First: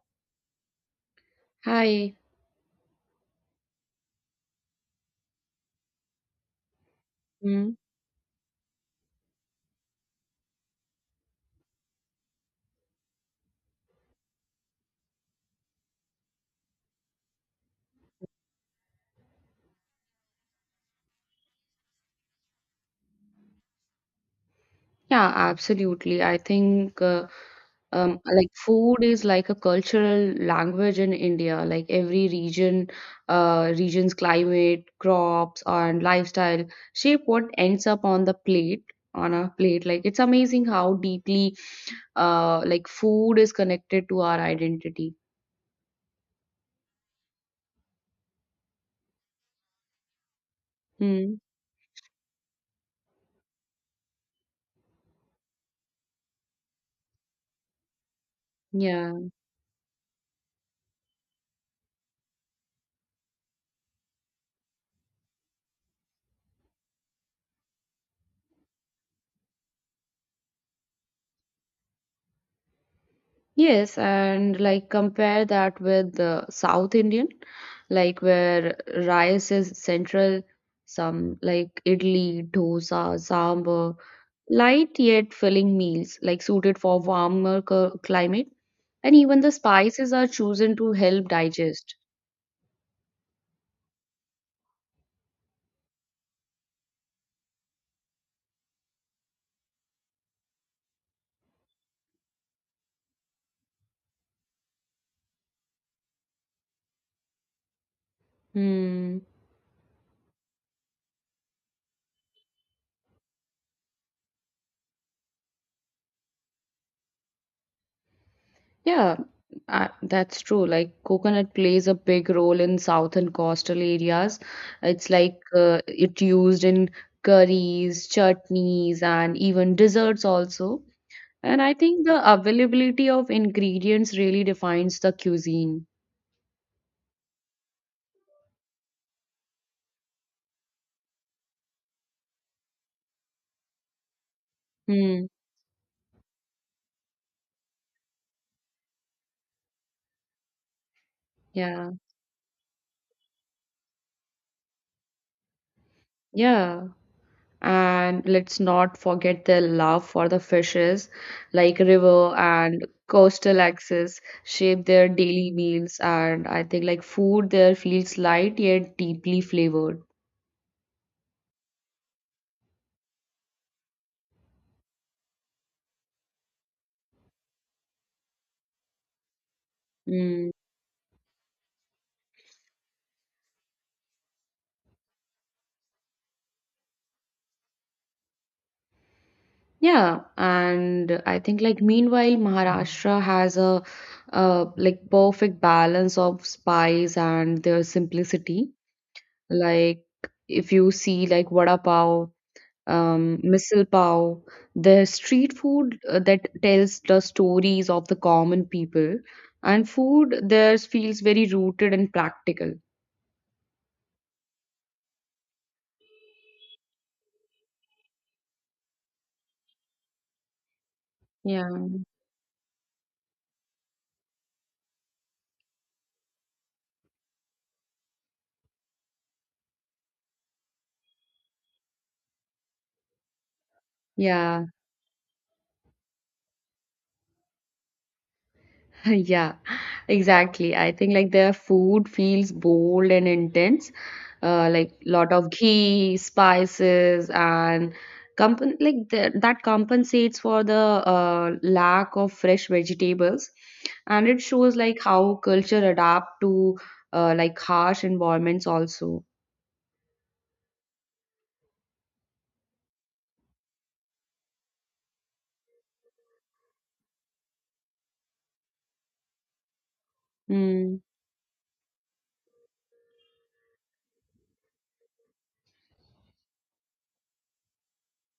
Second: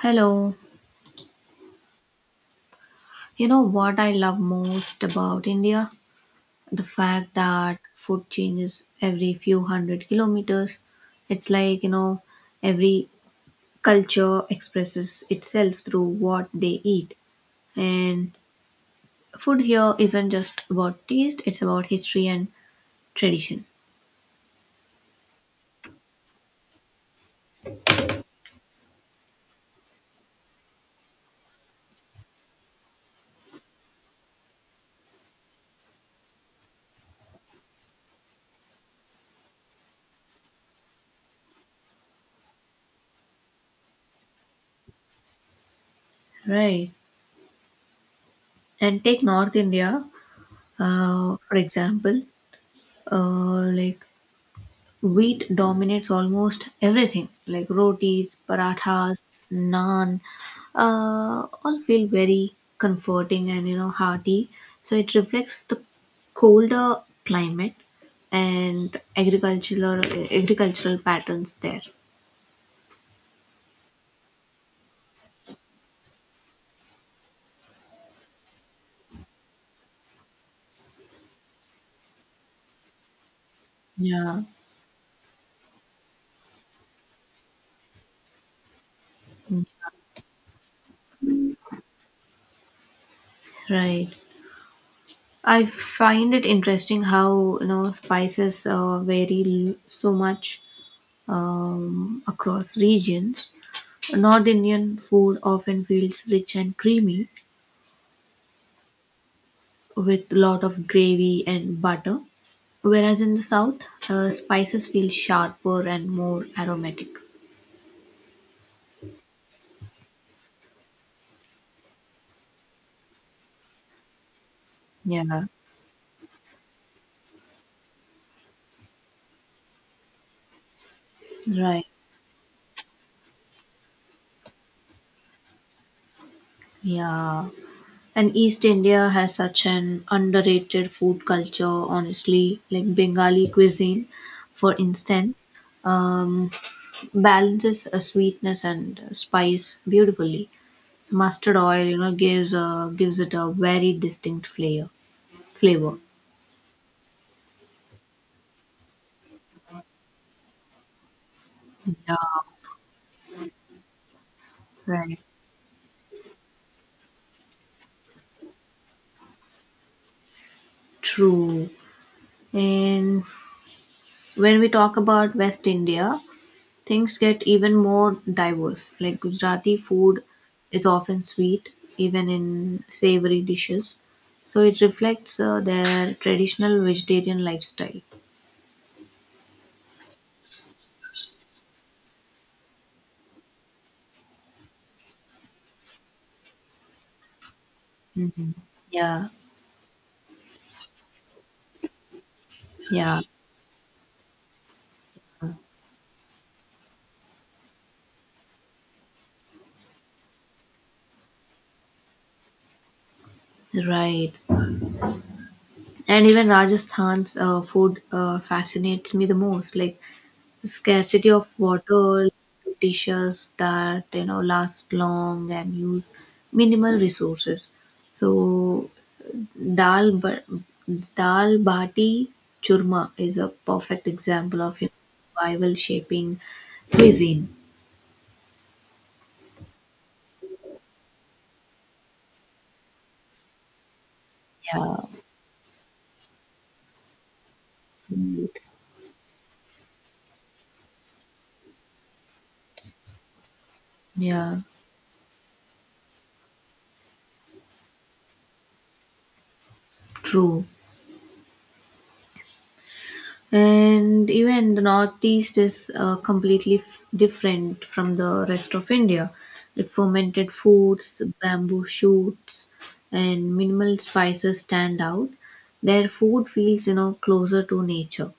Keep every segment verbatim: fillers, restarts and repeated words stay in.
Hello. Hi. You know what I love most about India? The fact Mm. that food changes every few hundred kilometers. It's like, you know, every culture expresses itself through what they eat. And food here isn't just about taste, it's about history and tradition. Yeah, absolutely. I think uh, um, like food is like a cultural language in India. Like every region, uh, region's climate, crops, and lifestyle shape what ends up on the plate, on a plate. Like it's amazing how deeply uh, like food is connected to our identity. Right. And take North India, Mm. uh, for example, uh, like wheat dominates almost everything, like rotis, Yeah. parathas, naan, uh, all feel very comforting and you know hearty. So it reflects the colder climate and agricultural agricultural patterns there. Yes, and like compare that with the South Indian, like where rice is central, some like idli, dosa, sambar, Yeah. light yet filling meals, like suited for warmer cu- climate, and even the Mm. spices are chosen to help digest. Right. I find it interesting how you know spices uh, vary l- so much um, across regions. North Indian food often feels rich and creamy Hmm. with lot of gravy and butter, whereas in the South, uh, spices feel sharper and more aromatic. Yeah, uh, that's true. Like coconut plays a big role in South and coastal areas. It's like Yeah. uh, it used in curries, chutneys, and even desserts also. And I Right. think the availability of ingredients really defines the cuisine. Yeah. And East India has such an underrated food culture, honestly, like Bengali cuisine, for Hmm. instance. Um, Balances uh, sweetness and uh, spice beautifully. So mustard oil, Yeah. you know, gives uh, gives it a very distinct flavor. Flavor. Yeah. And let's not forget their love for the fishes, like Yeah, river and coastal access shape their right. daily meals. And I think like food there feels light yet deeply flavored. True. And when we talk about West India, things get even more diverse. Like Gujarati food Mm, is often sweet, even in savory dishes. So it reflects uh, their traditional vegetarian lifestyle. yeah, and I think like meanwhile Maharashtra has a uh, like perfect balance of spice and their simplicity. Yeah, Like if you see like vada pav yeah, um, misal pav. There's street food uh, that tells the stories of the common people, and food there feels very rooted and practical. right. And even Rajasthan's uh, food uh, fascinates me the most. Like scarcity of Yeah. water, dishes that you know last long and use minimal resources. So dal ba- dal bati churma is a perfect example Yeah. of you know, survival shaping cuisine. Yeah, exactly. I think like their food feels bold and intense, uh, like Yeah, lot of ghee, spices, and right. compen like the, that compensates for the uh, lack of fresh vegetables, and it Yeah, shows like how culture adapt to uh, like harsh environments also. true. And even the northeast is uh, completely f- different from the rest of India, like fermented Mm. foods, bamboo shoots, and minimal spices stand out. Their food feels you know closer to nature.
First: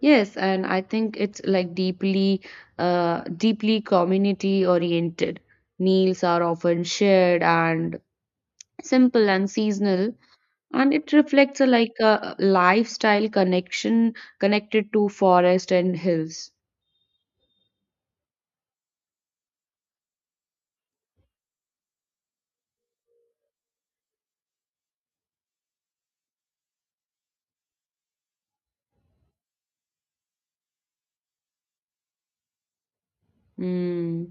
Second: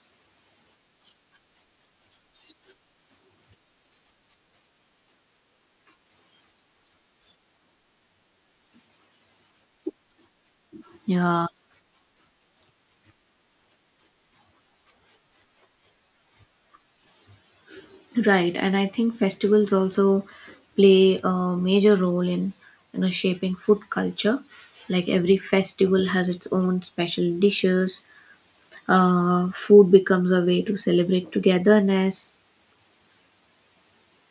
Yes, and I think it's like deeply, uh, deeply community oriented. Meals are often shared and simple and seasonal, and it Yeah, reflects a like a lifestyle connection connected to forest and hills. right. And I think festivals also play a major role in you know shaping food culture. Like every festival has its own special dishes. Uh, food becomes a way to celebrate togetherness. Mm.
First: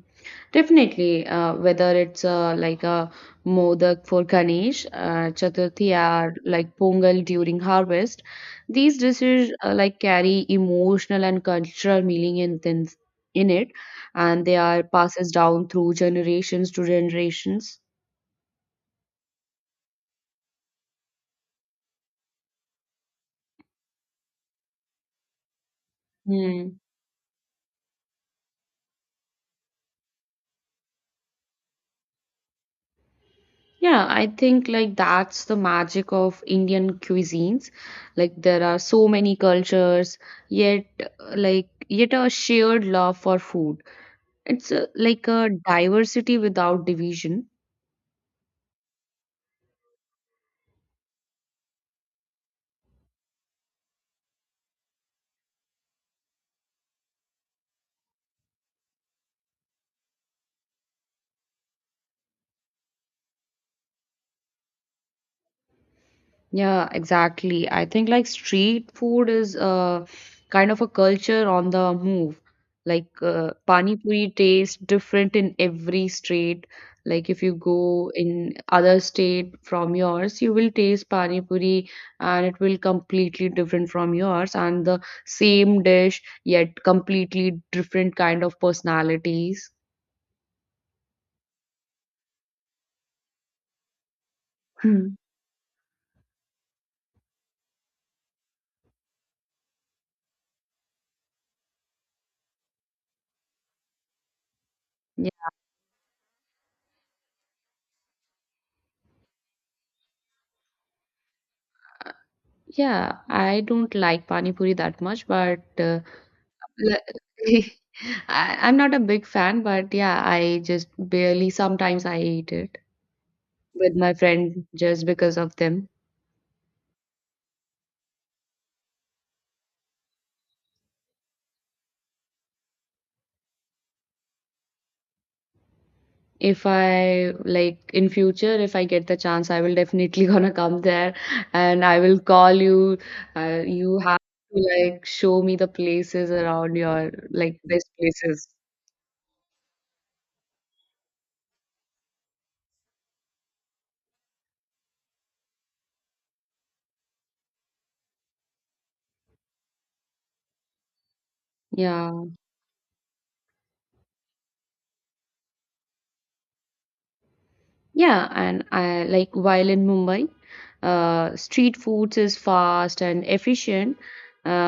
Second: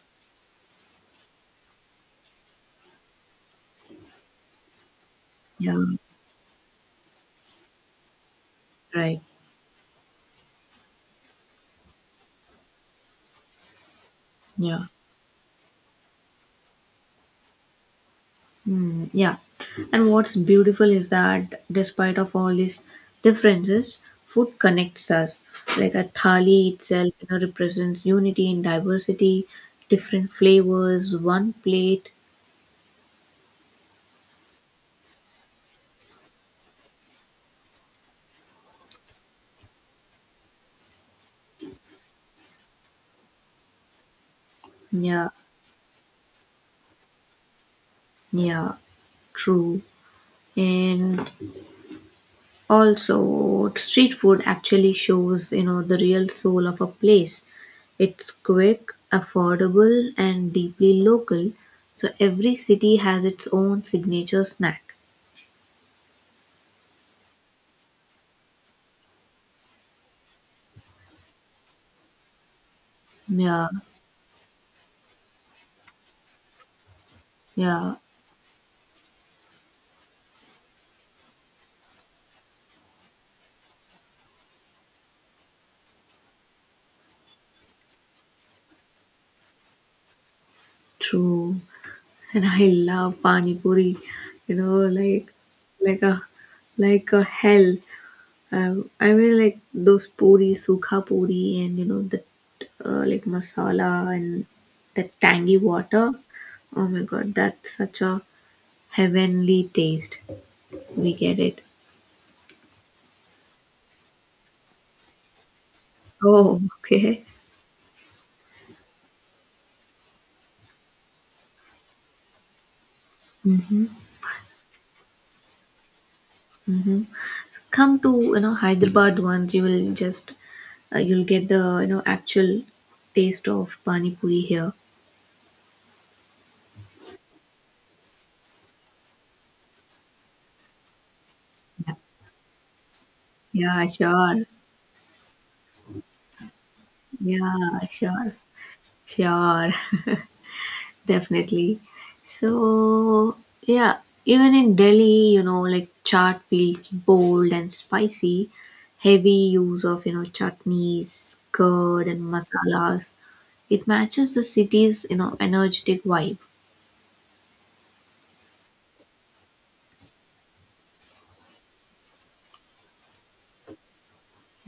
Definitely, uh, whether it's uh, like a modak for Ganesh uh, Yeah, Chaturthi or like Pongal during harvest, these right. dishes uh, like carry emotional and cultural meaning in, in in it, and they are Yeah. passes down through generations to generations. Mm, yeah. And what's beautiful is that despite of all these differences, food connects us. Like a thali Hmm. itself, you know, represents unity in diversity, different flavors, one plate. Yeah, I think like that's the magic of Indian cuisines. Like there are so many cultures, yet uh, like yet a shared love for food. It's uh, like Yeah. a diversity without division. Yeah. True. And also, street food actually shows, you know, the real soul of a place. It's quick, affordable, and deeply local. So every city has its own signature snack. Yeah, exactly. I think like street food is uh, kind of a culture on the move. Like uh, Yeah, pani puri tastes different in every state. Like if you yeah, go in other state from yours, you will taste pani puri and it will completely different from yours, and the same dish yet completely different kind of personalities. true. And I love pani puri. You know, Hmm. like like a like a hell. I I really like those puri, sukha puri, and you know the uh, like masala and the tangy water. Oh my god, that's such a heavenly taste. We get it. Yeah, I don't like pani puri that much, but uh, Oh, okay. Le- I, I'm not a big fan, but yeah, I just barely sometimes I eat it Mm-hmm. with my friend just because of them. Mm-hmm. Come to you know Hyderabad once, you will just uh, you'll get the you know actual taste of pani puri here. If I like in future, if I get the chance, I will definitely gonna come there, and I will call you. Uh, Yeah, you have sure. to like show me the places around your like Yeah, best sure, places. sure. Definitely. So, yeah, even in Delhi, you know, like chaat feels bold and spicy. Heavy use of, you know, chutneys, curd, Yeah. and masalas. It matches the city's, you know, energetic vibe. Yeah, and I like while in Mumbai, uh, street foods is fast and efficient.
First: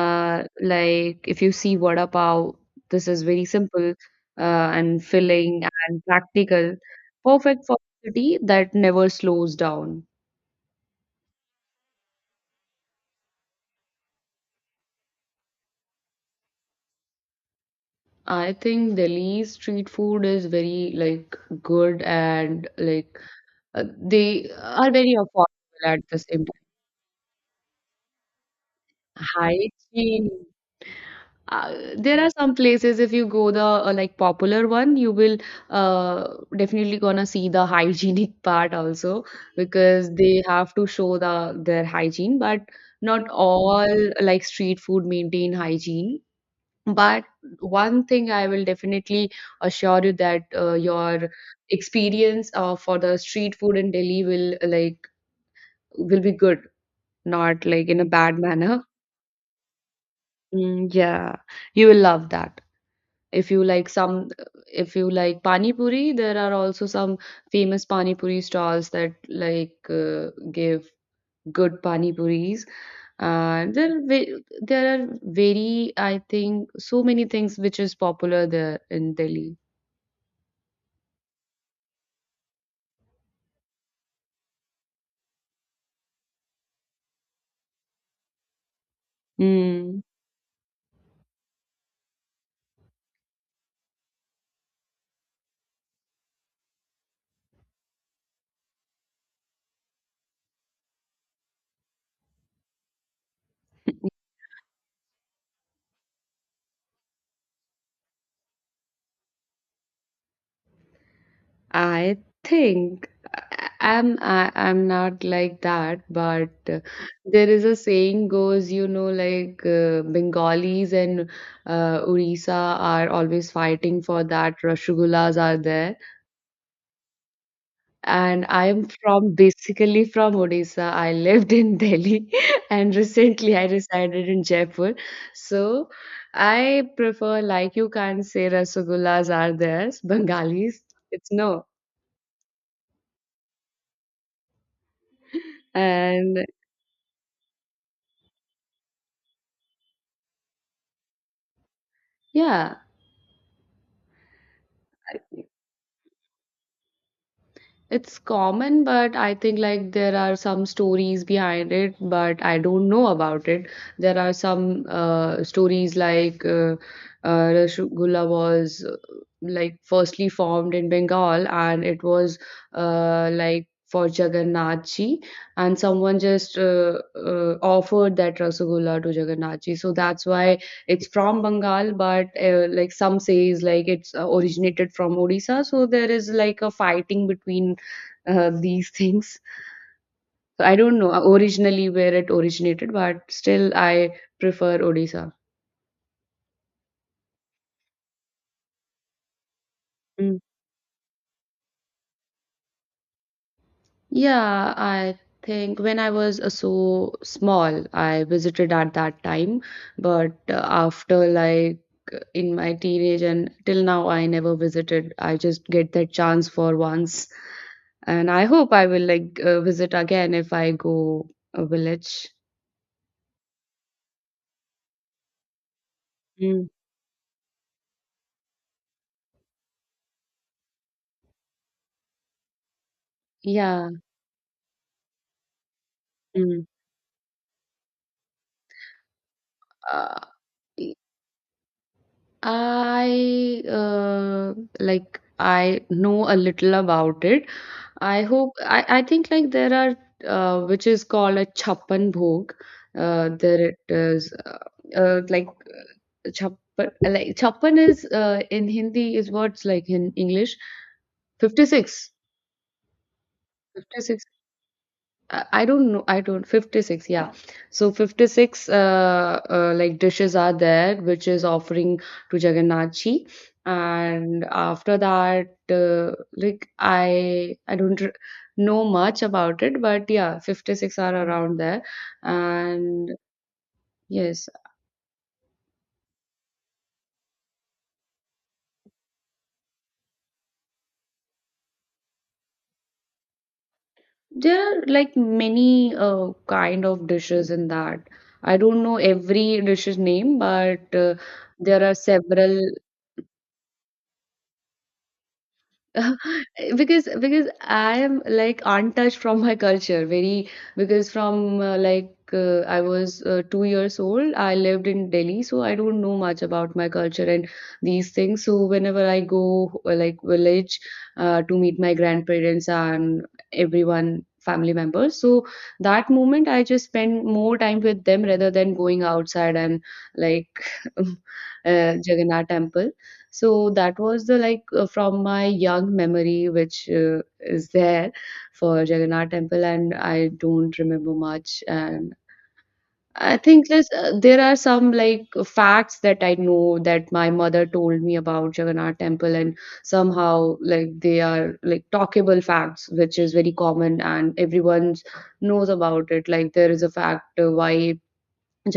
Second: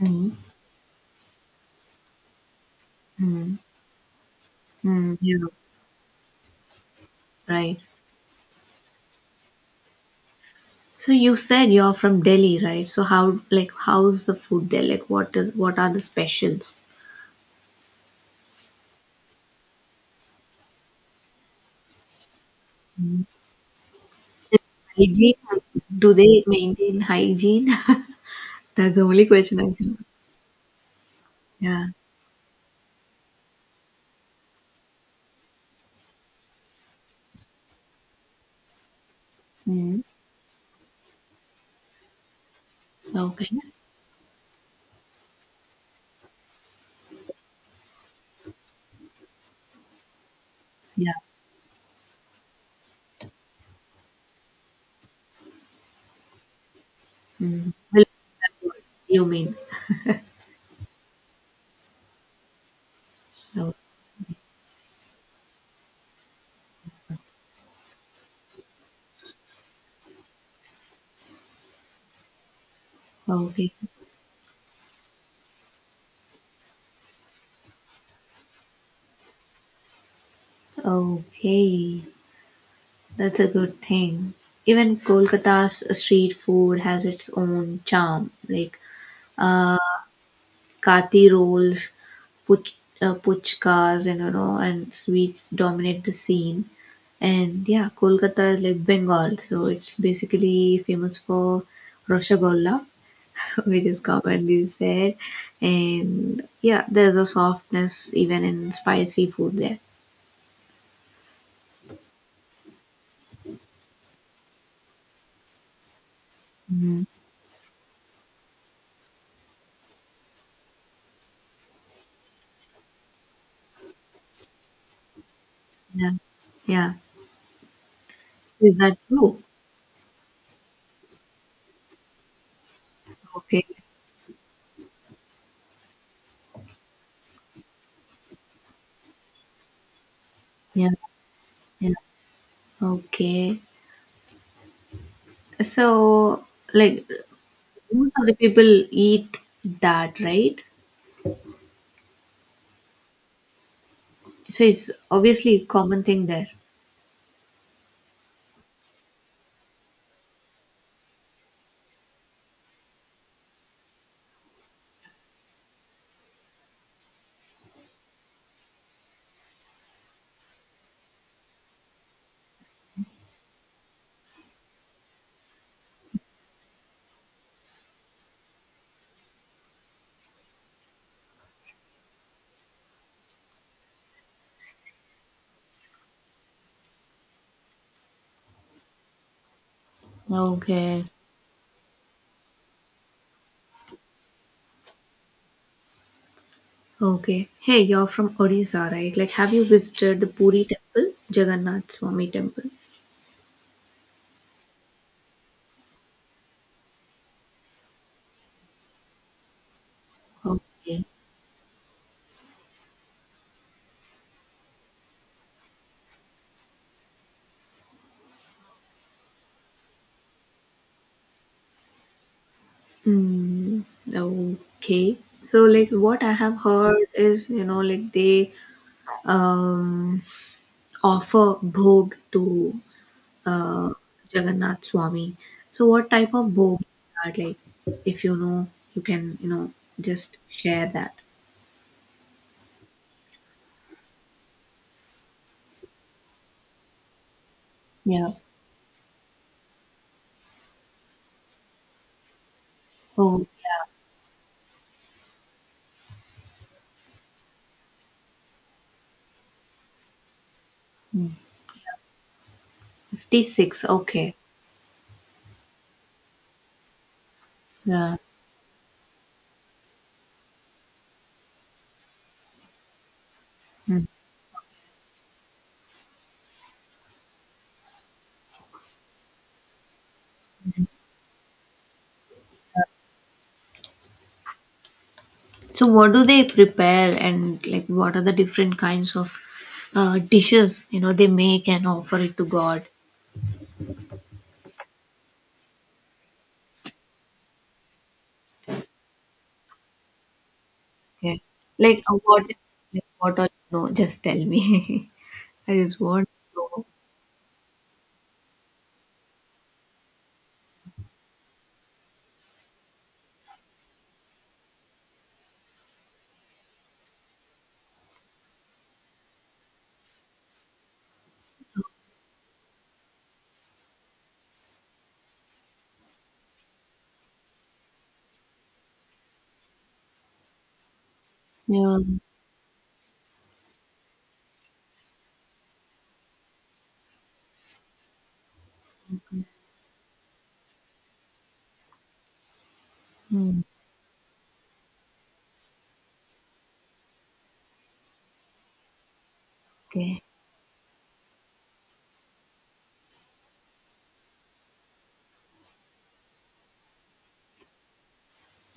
Mhm. like if you see vada pav, this is very Mm, simple uh, and mm, yeah, filling and practical, perfect for right. a city that never slows down. So you said you're from Delhi, right? So how, like, how's the food there? Like, what is, what are the specials? I think Delhi's street food is very like good and like Mhm. uh, they are very Hygiene? affordable at Do the they same time. maintain hygiene? That's the only question I have. Hygiene. Uh, Yeah. there are some places if you go the uh, like popular one, you will uh, definitely gonna see the hygienic part also Mm. because they have to show the their hygiene, but not Okay. all like street food maintain hygiene. But one thing I will definitely assure you that uh, Yeah. your experience uh, for the street food in Delhi will like will be good, not Mm. like in Well, a bad that's what manner. you mean. Mm, yeah, you will love that. If you So, like some, if you like pani puri, there are also some famous pani puri stalls that like uh, give good pani puris. okay. And there, are ve- there are very, I think, so many things which is popular there in Delhi. Okay. That's a good thing. Even Kolkata's street food has its own charm, like uh, Mm. kati rolls, puch, uh, puchkas, and you know, and sweets dominate the scene. And yeah, Kolkata is like Bengal, so it's basically famous for Roshogolla, which is commonly said. And yeah, there's a softness even in spicy food there. I think I- I'm I, I'm not like that, but uh, Mhm. there is a saying goes, you know, like uh, Bengalis and uh, Orissa are always fighting for that. Rasgullas are there, Yeah. Yeah. and I Is am that from true? basically from Odisha. I lived in Delhi, and recently Okay. I resided in Jaipur. So I prefer like you can't say Rasgullas are there, Bengalis. Yeah. It's no, Yeah. Okay. So, and like, most of the people eat that, right? yeah. So it's obviously a common thing there. It's common, but I think like there are some stories behind it, but I don't know about it. There are some uh, stories like uh, uh, Rasgulla was uh, like firstly formed in Bengal, and it was uh, like for Jagannath ji, and someone just uh, uh, offered that Rasgulla to Jagannath ji. So that's why it's from Bengal, but uh, like some says like it's uh, originated from Odisha. So there is like a fighting between uh, these things. So I don't Okay. know uh, originally where it originated, but still I prefer Odisha. Okay. Hey, you're from Odisha, right? Like, have you visited the Mm. Puri temple, Jagannath Swami temple? Yeah, I think when I was uh, so small, I visited at that time, but uh, Okay. after like in my teenage and till now, I never visited. I just get that chance for once, and I hope I will like uh, visit again if I go a village. Hmm. Okay. So, like, what I have Mm. heard is, you know, like they um, offer bhog to uh, Yeah. Jagannath Swami. So, what type of Mm. bhog is that? Like, if you know, you can, you know, Uh, just share that. I, uh, like, I know a little about it. I Yeah. hope, I, I think, like, there are, uh, which is called a chappan bhog. Uh, Oh, there it yeah. is, uh, uh, like, chappan, like, Chappan is, uh, in Hindi is what's like in English, Mm. fifty-six. fifty-six. Okay. I I don't know. I don't. fifty-six, yeah. So Yeah. fifty-six uh, uh, like dishes are there, which is offering to Jagannath ji. Mm. And after that, uh, like I I don't r- know much about it, but yeah, fifty-six are around there. And yes, So, what do they prepare and, like, what are the different kinds of uh, dishes, you know, they make and offer it to God? there are like many uh, kind of dishes in that. I don't know every dish's name, but uh, Okay. there are Like, uh, what several. like, what all you know? Just tell me. I just want to know. because because I am like untouched from my culture very because from uh, like uh, I was uh, two years old, I lived in Delhi, so I don't know much about my culture and these things, so whenever I go uh, like village uh, to meet my grandparents and everyone family members, so that moment I just spend more time with them rather than going outside and like uh, Yeah. Jagannath temple, so that was the like uh, from my young memory, which uh, is there for Jagannath Temple, and I don't remember much. And I Mm, think there's, uh, there are some like facts that I know that my mother told me about Jagannath Temple, and okay. somehow like they are like talkable facts, which is very common and everyone knows about it. Like there is a fact uh, why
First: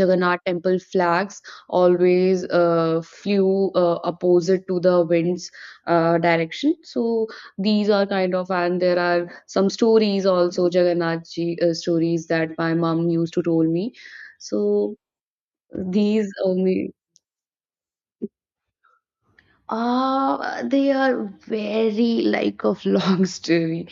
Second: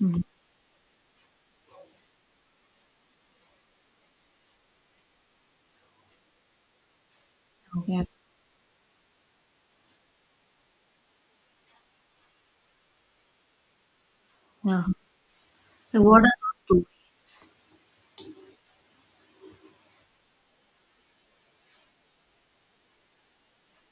Mm, temple flags always uh, flew uh, opposite to the wind's uh, direction. So these are okay. kind of, and there are some stories also, Jagannath ji uh, stories that my mom used to tell me. Yeah. So Like, what are these those only. stories? Uh, they are very like of long story.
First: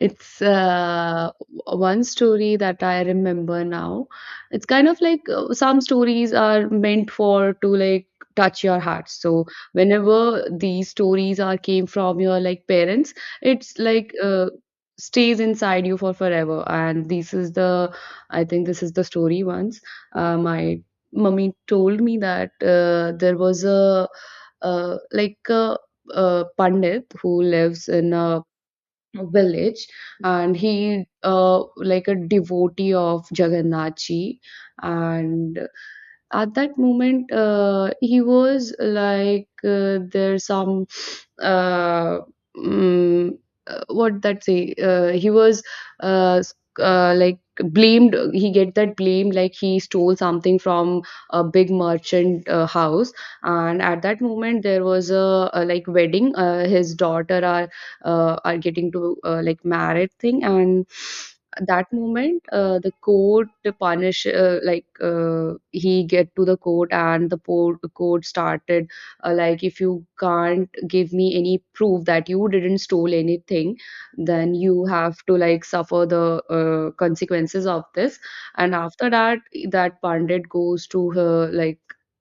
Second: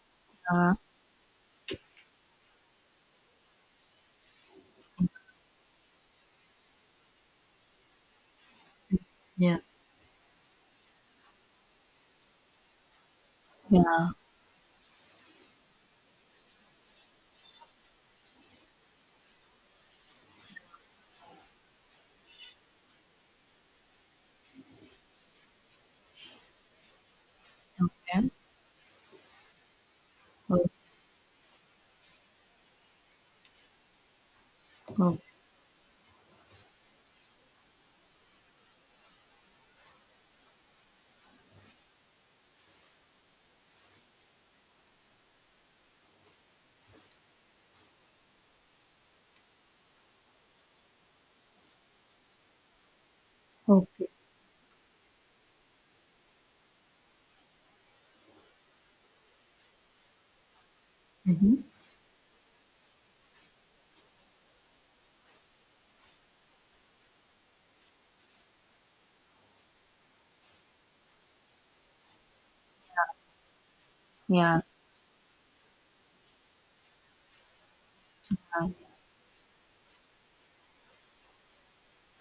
It's Yeah. uh, one story that I remember now. It's kind of like uh, some stories are meant for to like touch your heart. So Yeah. whenever these stories are came from your like parents, it's Yeah. like uh, stays inside you for forever. And this is the, I think this is the story once. Uh, my mummy told me that uh, there was a uh, like a, a pandit who lives in Okay. a village, and Okay. he uh, like a devotee of Jagannath ji, Oh, okay. and at that moment uh, he was like uh, there's some uh, mm, uh, what that say uh, he was uh, s- uh, like blamed, he get that blame like he stole something from a big merchant uh, house, and at Okay. that moment there was a, a like wedding, uh, his daughter are uh, are getting to uh, like married thing, and Mm-hmm. at that moment uh, the court punish uh, like uh, he get to the court, and the po- court started uh, like, "If you can't give me any proof that you didn't stole anything, then Yeah. you have to like suffer the uh, consequences of this." Yeah. And after that, that pandit goes to her like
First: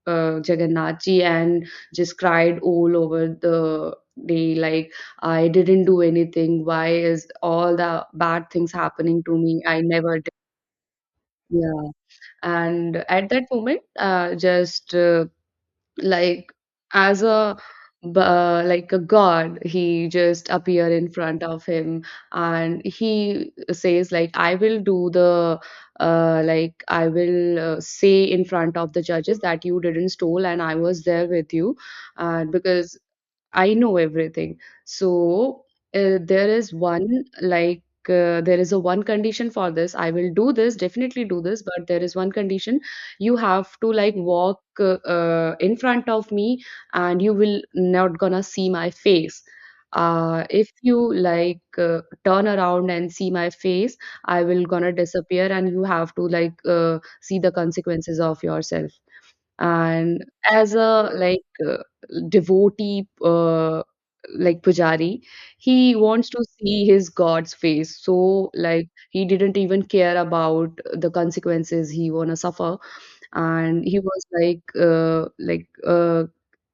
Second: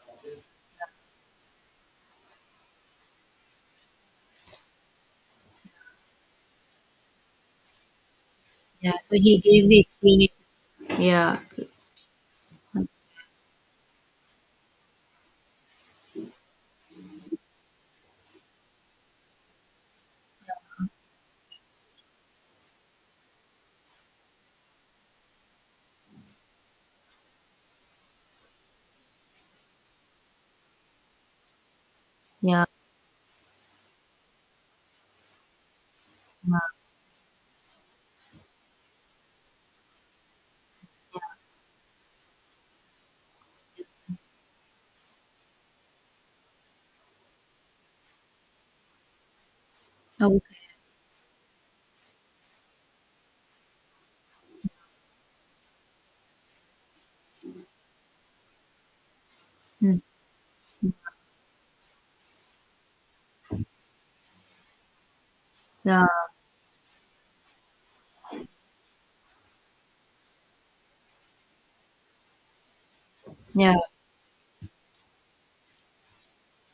uh, Jagannath ji and just cried all over the day like, "I didn't do anything. Why is all the bad things Yeah. So happening to he me? gave the I never did." explanation. Yeah. Yeah. And at that moment, uh, just uh, like as a b- uh, like a god, he just appear in front of him, and he says like, "I will do the uh, like I will uh, say in front of the judges that you didn't stole, and I was there with you." And Yeah. because I know everything. So uh, there Yeah. is one like uh, there is a one condition for this. I will do this, definitely do this, but there is one condition. You have to like walk uh, uh, in front of me, and you will not gonna see my face. Uh, Okay. If you like uh, turn around and see my face, I will gonna disappear, and you have to like uh, see the consequences of yourself Mm. and as a like uh, devotee uh, like pujari, he Yeah. wants to see his god's face, so like he didn't even care about the consequences he wanna suffer. Yeah. And he was like uh, like uh,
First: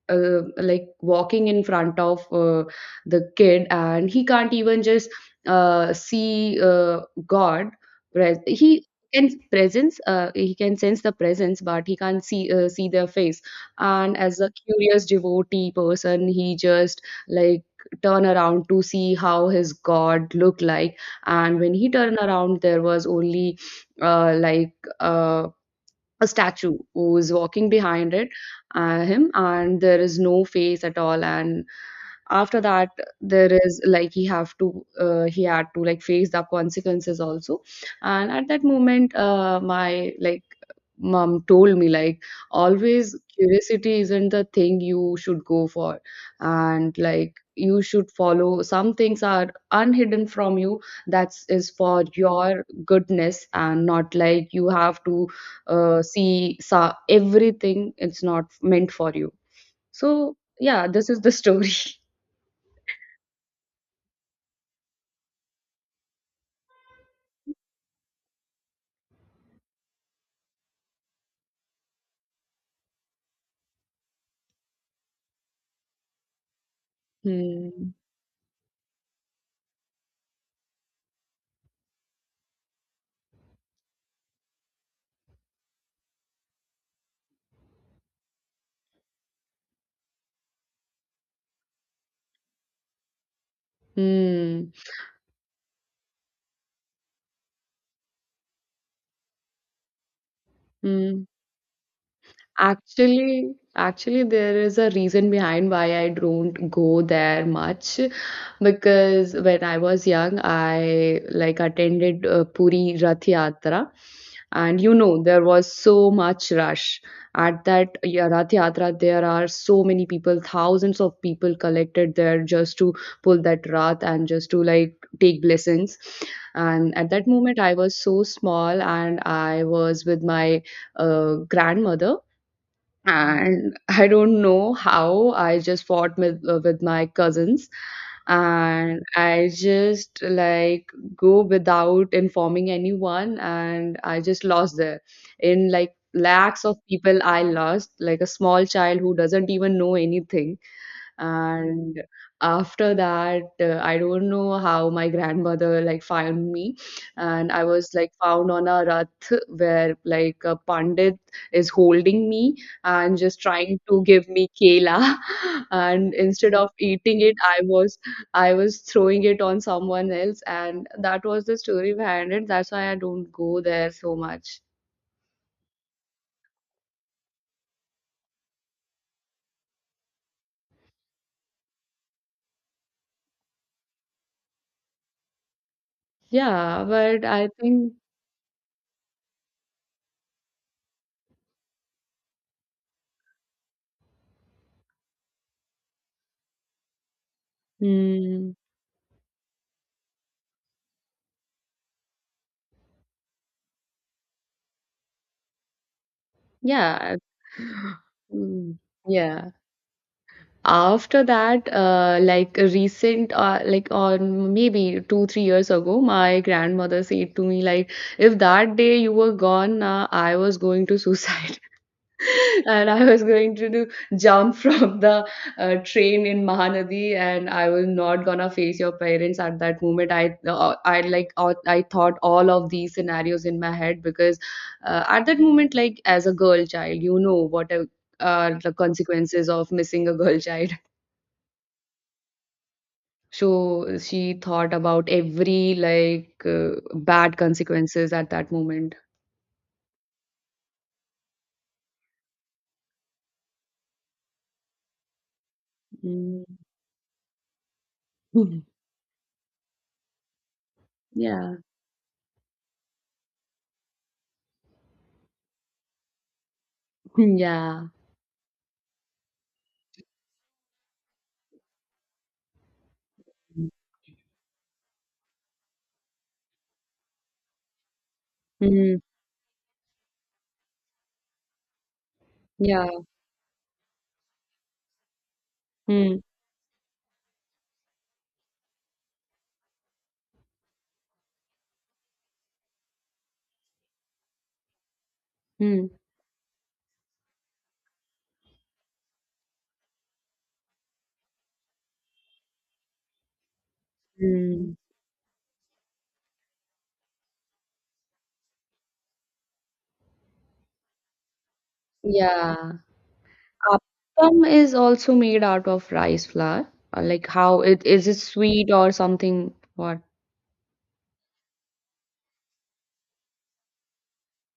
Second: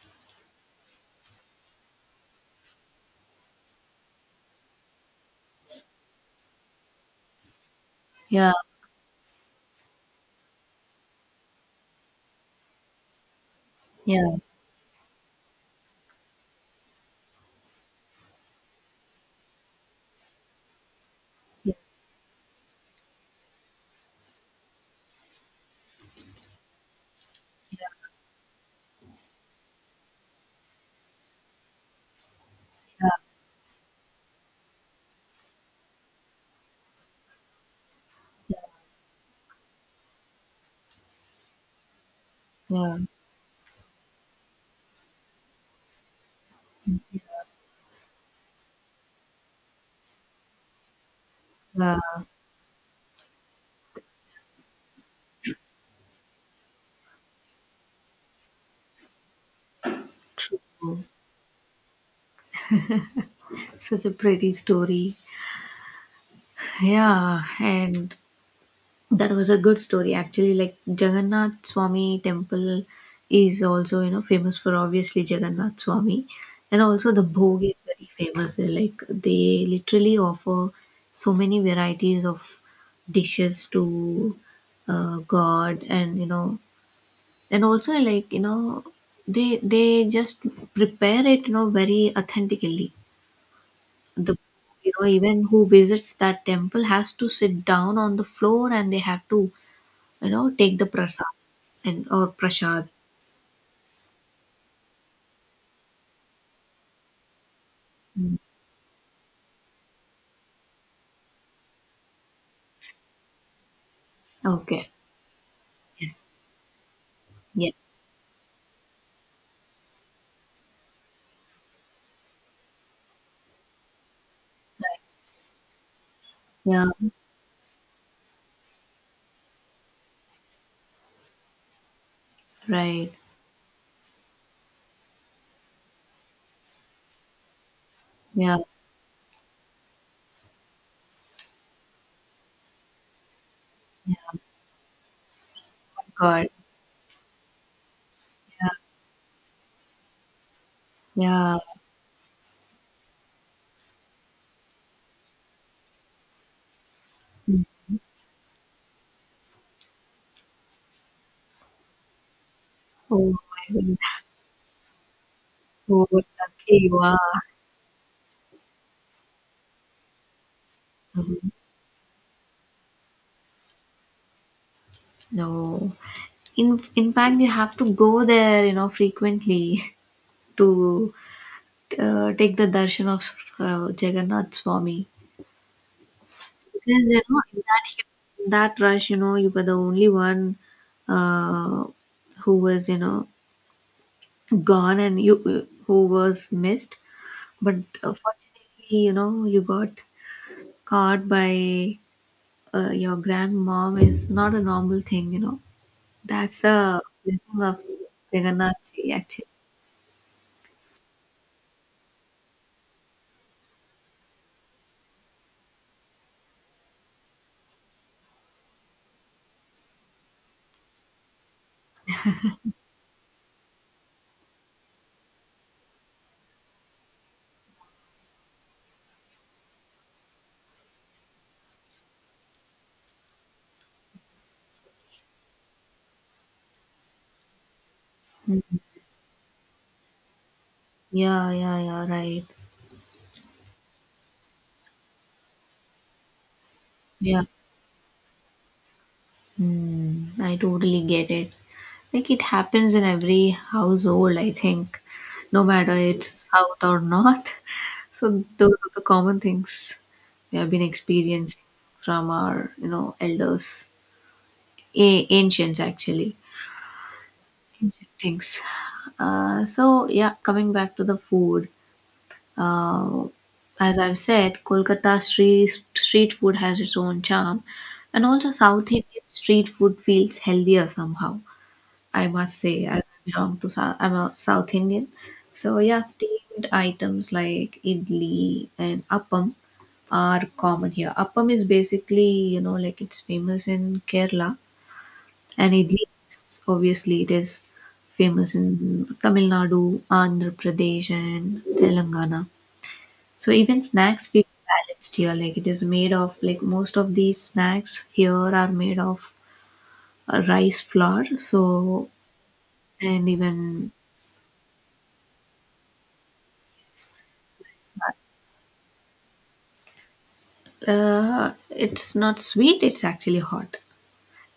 uh, like walking in front of uh, the kid, and he can't even just uh, see uh, god. pres- Yeah. He can presence, uh, he can sense the presence, but he can't see, uh, see their face. And Yeah. as a curious devotee person, he just like turn around to see how his god looked like. And Yeah. when he turned around, there was only uh, like uh, a statue who is walking behind it, uh, him, and there is no face at all. And after that, there is like he have to uh, he had to like face the consequences also. And at that moment, uh, my like mom told me like Yeah. always curiosity isn't the thing you should go for, and like you should follow, some things are unhidden from you that is Yeah. for your goodness, and not like you have to uh, see sa everything, it's not meant for you. So yeah, True. this is the story. Such a pretty story. Yeah, and that was a good story actually. Like Jagannath Swami temple is also you know famous for obviously Jagannath Swami, and also the bhog is Hmm. very famous there. Like they literally offer so many varieties of dishes to uh, God, and you know, and also like you know they they just prepare it you know very authentically. The Hmm. you know even who visits that temple has to sit down on the floor and they have to you know take the Hmm. prasad and or prashad. Actually, actually, there is a reason behind why I don't go there much, Mm. because when I was young, I like attended uh, Puri Rath Yatra, and Okay. you know there was so Yes. much rush at Yeah. that, yeah, Rath Yatra. There are so many people, thousands of people collected there just to pull that Rath and just to like take blessings. Yeah. And at that moment, I was so small, and I was with my uh, grandmother, Right. and I don't know how I just fought with uh, with my cousins, Yeah. and I just like go without informing anyone, and I Yeah. just lost there in like God. lakhs of people. I lost like a small Yeah. child who doesn't even know anything. Yeah. And after that, uh, I don't know how my grandmother like found me, and Mm. I was like found on a rath where like a pandit is holding me and Oh just my trying to god. give me kela Oh, and instead of lucky you eating are. it, I was, i was throwing it on someone else. And that was Mhm. the story behind it. That's why I don't go there so much. No, in in fact you have to go there you know frequently to uh, take the darshan of uh, Jagannath Swami. Because Yeah, you but know, I in that think, hu- in that rush, you know, you were the only one uh, who was, you know, gone and you uh, who was missed. But uh, mm, fortunately, you know, you got caught by uh, your grandmom is not a normal thing, you know. That's a yeah. blessing of Mm, Jagannathji, actually. yeah. After that, uh, like a recent, uh, like on maybe two, three years ago, my grandmother said to me, like, if that day you were gone, uh, I was going to suicide and I was going to do, jump from the uh, train in Mahanadi, and I was not gonna face your parents at that moment. I, uh, I like, uh, I thought all of these scenarios in my head, because uh, at that moment, like as a girl child, you know what a, are the Mm. consequences of missing a girl child. Yeah, yeah, yeah, right. So she thought about every like uh, bad Yeah. consequences at that moment. Mm, I totally get it. Like it happens in every household, I think, no matter Mm. it's south or north. So Mhm. those are the common things we have been Yeah. experiencing from our, you know, elders, a- ancients actually, Mm, yeah. ancient things. Uh, so, yeah, coming back to the food. Uh, as I've said, Kolkata street street food has its own charm, and also South Mm. Indian street food feels healthier somehow, I must say, Yeah. as I belong to South, I'm a South Indian. So yeah, Mm. steamed items like idli and appam are common here. Appam is basically, you know, like it's famous in Kerala, and Mm. idli is, obviously it is famous in Tamil Nadu, Andhra Pradesh, and Telangana. So even snacks feel Mm. balanced here. Like it is made of like most of these snacks here are made of uh, rice flour. So Yeah. and even Appam is also made out of rice flour. Uh, Like how it is, it sweet or something? What? Uh, it's not sweet. It's actually hot.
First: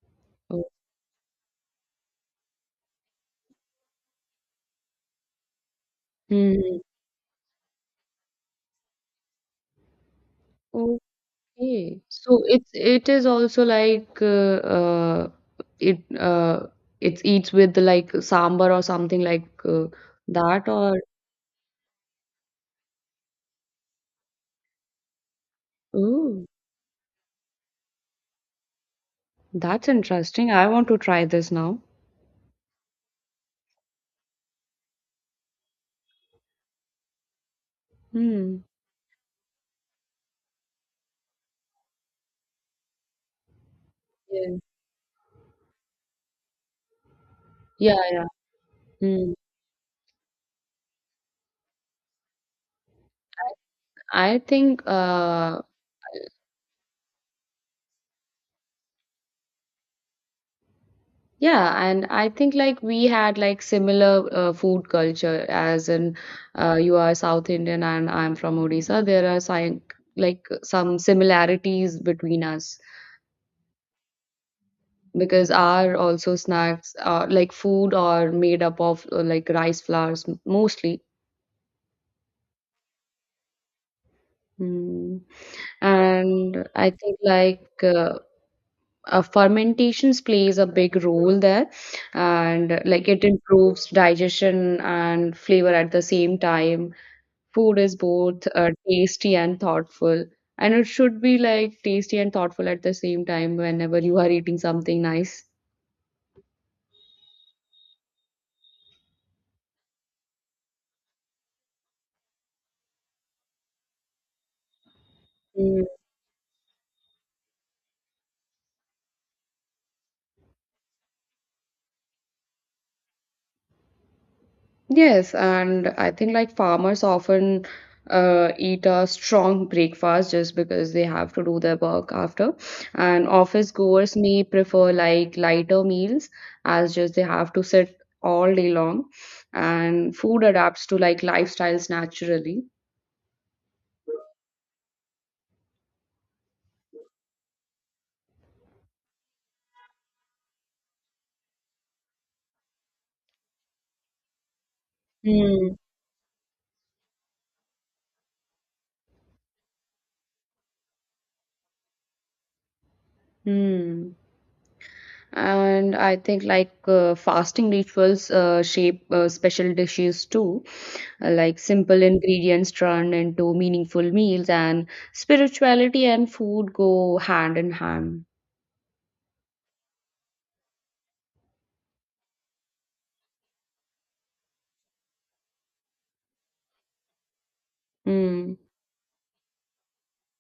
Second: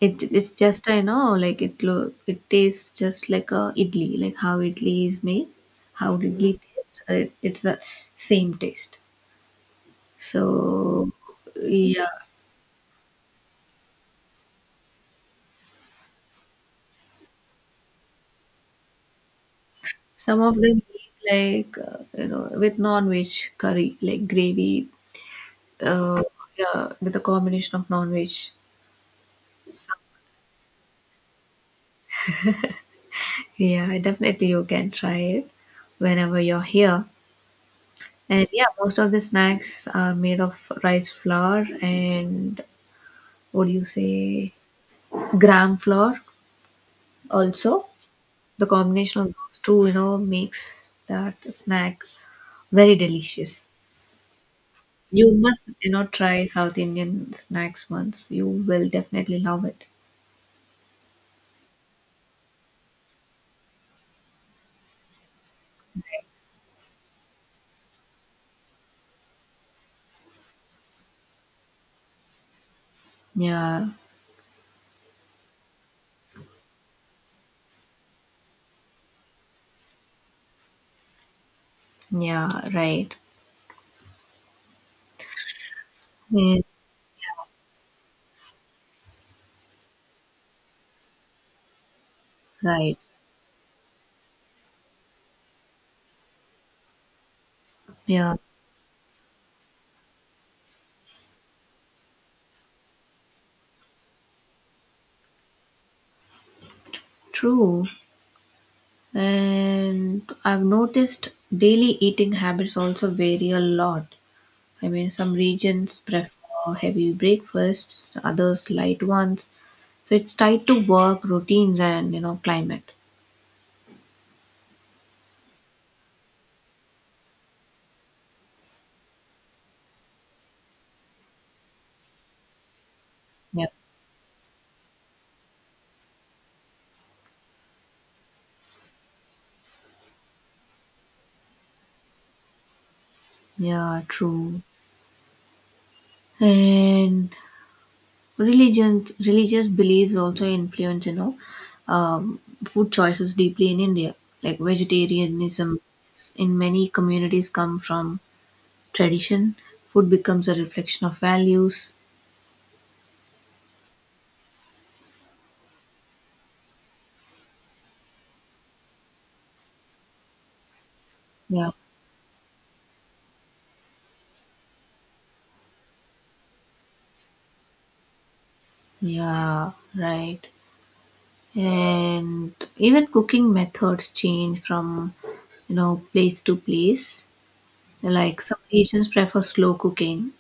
It it's Oh. just, I know like it lo- it tastes just like a idli, like how idli is made, how idli Mm. tastes. It, it's the same taste. So Okay. yeah, So it's, it is also like uh, uh it uh it eats with like sambar or something like uh, some of that, them or eat like uh, you know with non-veg curry, like gravy. Uh, oh, yeah, with a combination of non-veg. that's So, interesting. I want to try this now. yeah, definitely you can try it whenever you're here. And Hmm. yeah, most of the snacks are made of rice flour and what do you say, Yeah. gram flour also. Yeah. The combination of Hmm. those two, you know, makes that snack very delicious. I think You uh must, you know, try South Indian snacks once. You will definitely love it. Yeah, and I think like we had like similar uh, food culture as in, uh, you are South Indian and I'm from Odisha. There are sign, like some similarities between us, Yeah, because our also snacks are like food are made up of uh, like rice flours, m- mostly. yeah, right. Mm. And Yeah, I think like uh, uh, fermentations plays a big role there, and uh, right. like it improves digestion and flavor at the same time. Food is Yeah, both uh, tasty and thoughtful, and it should be like tasty and thoughtful at the same time whenever you are eating something nice. true. And I've noticed daily eating habits also vary a lot. I mean, some regions prefer heavy breakfasts, others light ones. So it's tied to work routines and you know climate. Yes, and I think like farmers often uh, eat a strong breakfast, just because they have to do their work after. And Yeah. office goers may prefer like lighter meals, as just they have to sit all day long. And food adapts to like lifestyles naturally. Yeah, true. And religion, religious beliefs also influence you know um, food choices deeply in India. Like Hmm. vegetarianism in many communities come from tradition. Food becomes a reflection of values. Hmm. And I think like uh, fasting rituals uh, shape uh, special dishes too. Uh, like Yeah. simple ingredients turn into meaningful meals, and spirituality and food go hand in hand. Yeah, right. And even cooking methods change from you know place to place. Like Mm. some regions prefer slow cooking,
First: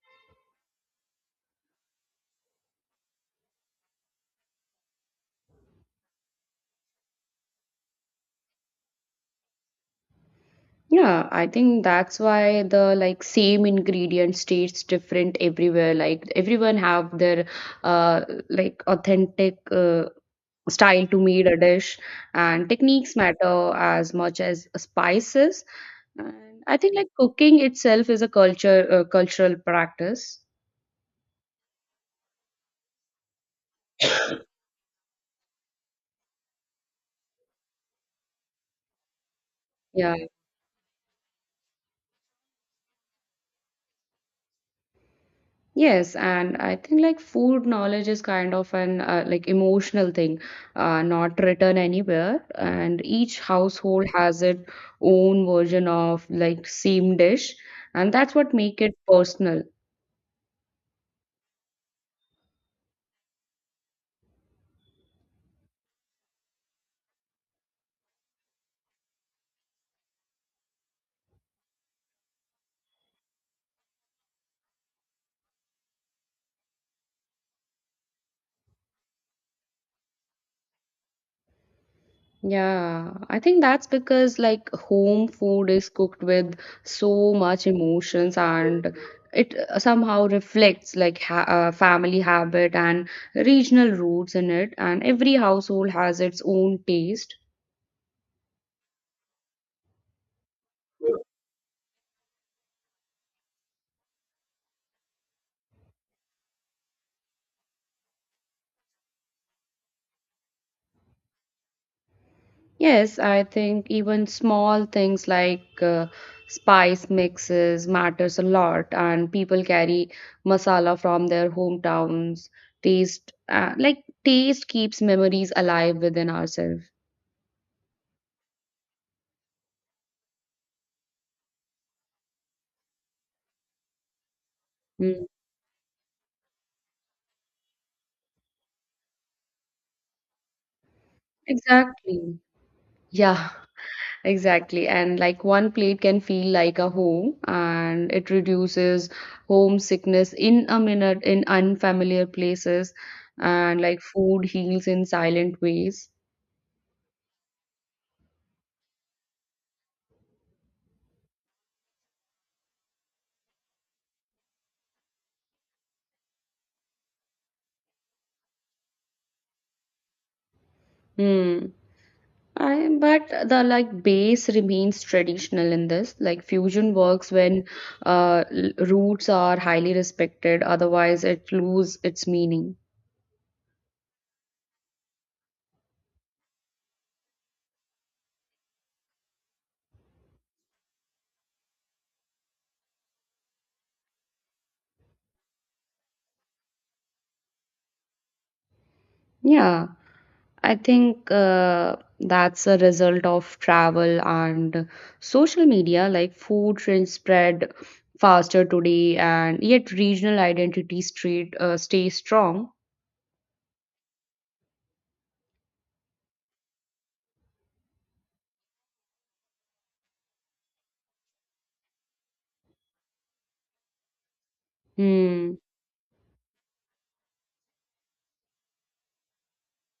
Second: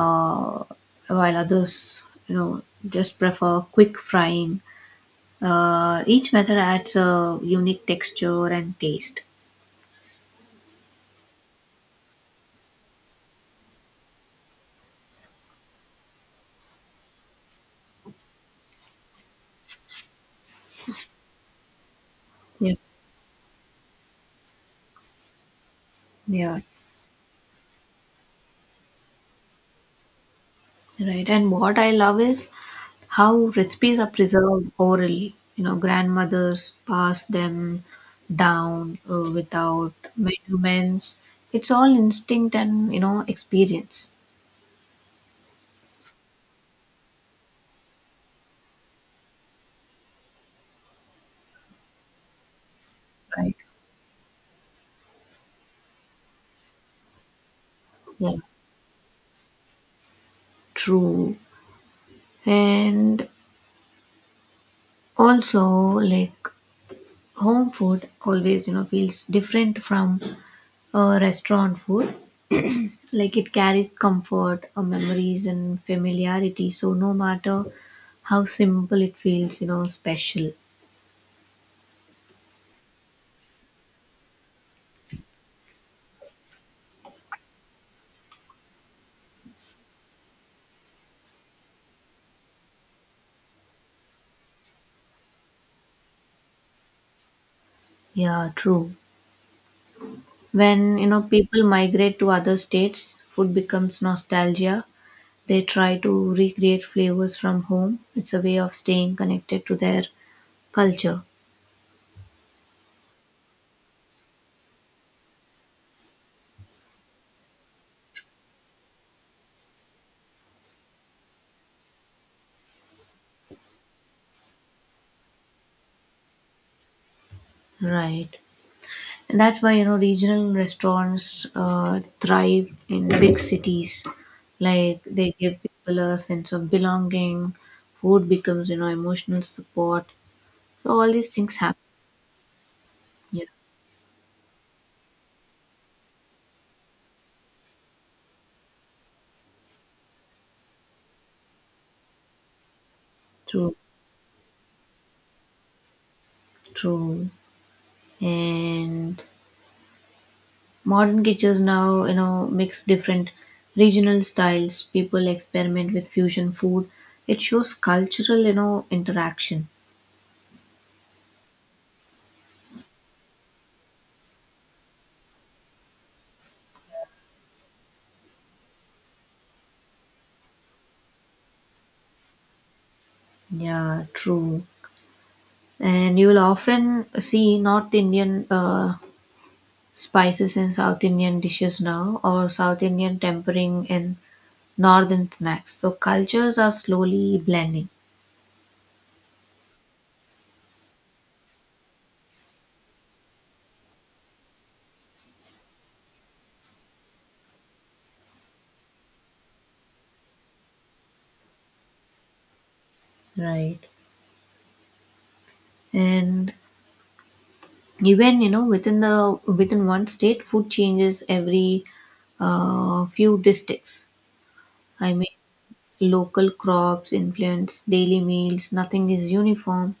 uh, while others you know just prefer quick frying. Uh, each method adds a unique texture and taste. Yeah, I think that's why the like same ingredient tastes different everywhere. Like everyone have their uh like authentic uh, style to made a dish, and Yeah. techniques matter as much as spices. And Yeah. I think like cooking itself is a culture, uh, cultural practice. Right. And what I love is how recipes are preserved orally. You know, grandmothers pass them down uh, without Yeah. measurements. It's all instinct and, you know, experience. Yes, and I think like food knowledge is kind of an uh, like emotional thing, uh, not written anywhere. And each Right? household has its own version of like same dish, and Yeah, that's what make it personal. true. And also, like, home food always, you know, feels different from uh, restaurant food. Like it carries comfort or memories and familiarity, so no matter how simple it feels, you know special. Yeah, I think that's because like home food is cooked with so much emotions, and it uh, somehow reflects like ha uh, family habit and regional roots in it, and every household has its own taste. Yeah, true. When you know people migrate to other states, food becomes nostalgia. They try to recreate flavors from home. It's a way of staying connected to their culture. Yes, I think even small things like uh, spice mixes matters a lot, and people carry masala from their hometowns. Taste, uh, like taste, keeps memories alive within ourselves. Right. And that's why you know regional restaurants uh, thrive in big cities. Like Mm. they give people a sense of belonging. Food becomes you know emotional support. So all these things happen. Exactly. Yeah, Yeah, exactly. And like one plate can feel like a home, and it reduces homesickness in a minute in unfamiliar places, true, and like food heals in silent ways. true. And modern kitchens now you know mix different regional styles. People experiment with fusion food. It shows cultural you know interaction. Hmm. I but the like base remains traditional in this. Like fusion works when uh, l- roots are highly respected, otherwise it lose its meaning. Yeah, true. And you will often see North Indian uh, spices in South Indian dishes now, or South Indian tempering in northern snacks. So cultures are slowly blending. Yeah, I think uh, that's a result of travel and social media. Like food trends spread faster today, and yet regional identity street uh, stays strong. Right. And even you know within the within one state, food changes every uh, few districts. I mean, Hmm. local crops influence daily meals. Nothing is uniform.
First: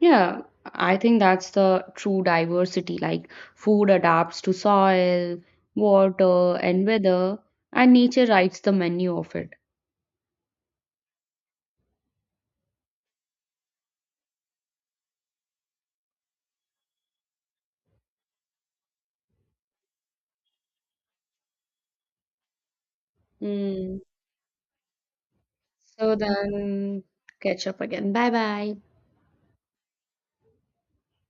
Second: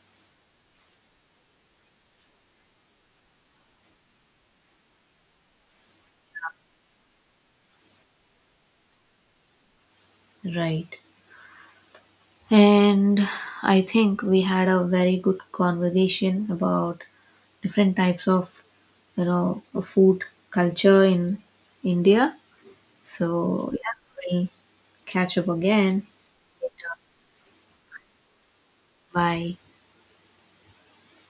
Yeah, I think that's the true diversity. Like food adapts to soil, water, and weather, and nature writes the menu of it. Right. And I think we had a very good conversation about different types of, you know, food culture in India. So, yeah, Mm. we'll catch up again. So then, catch up again. Bye bye. Bye.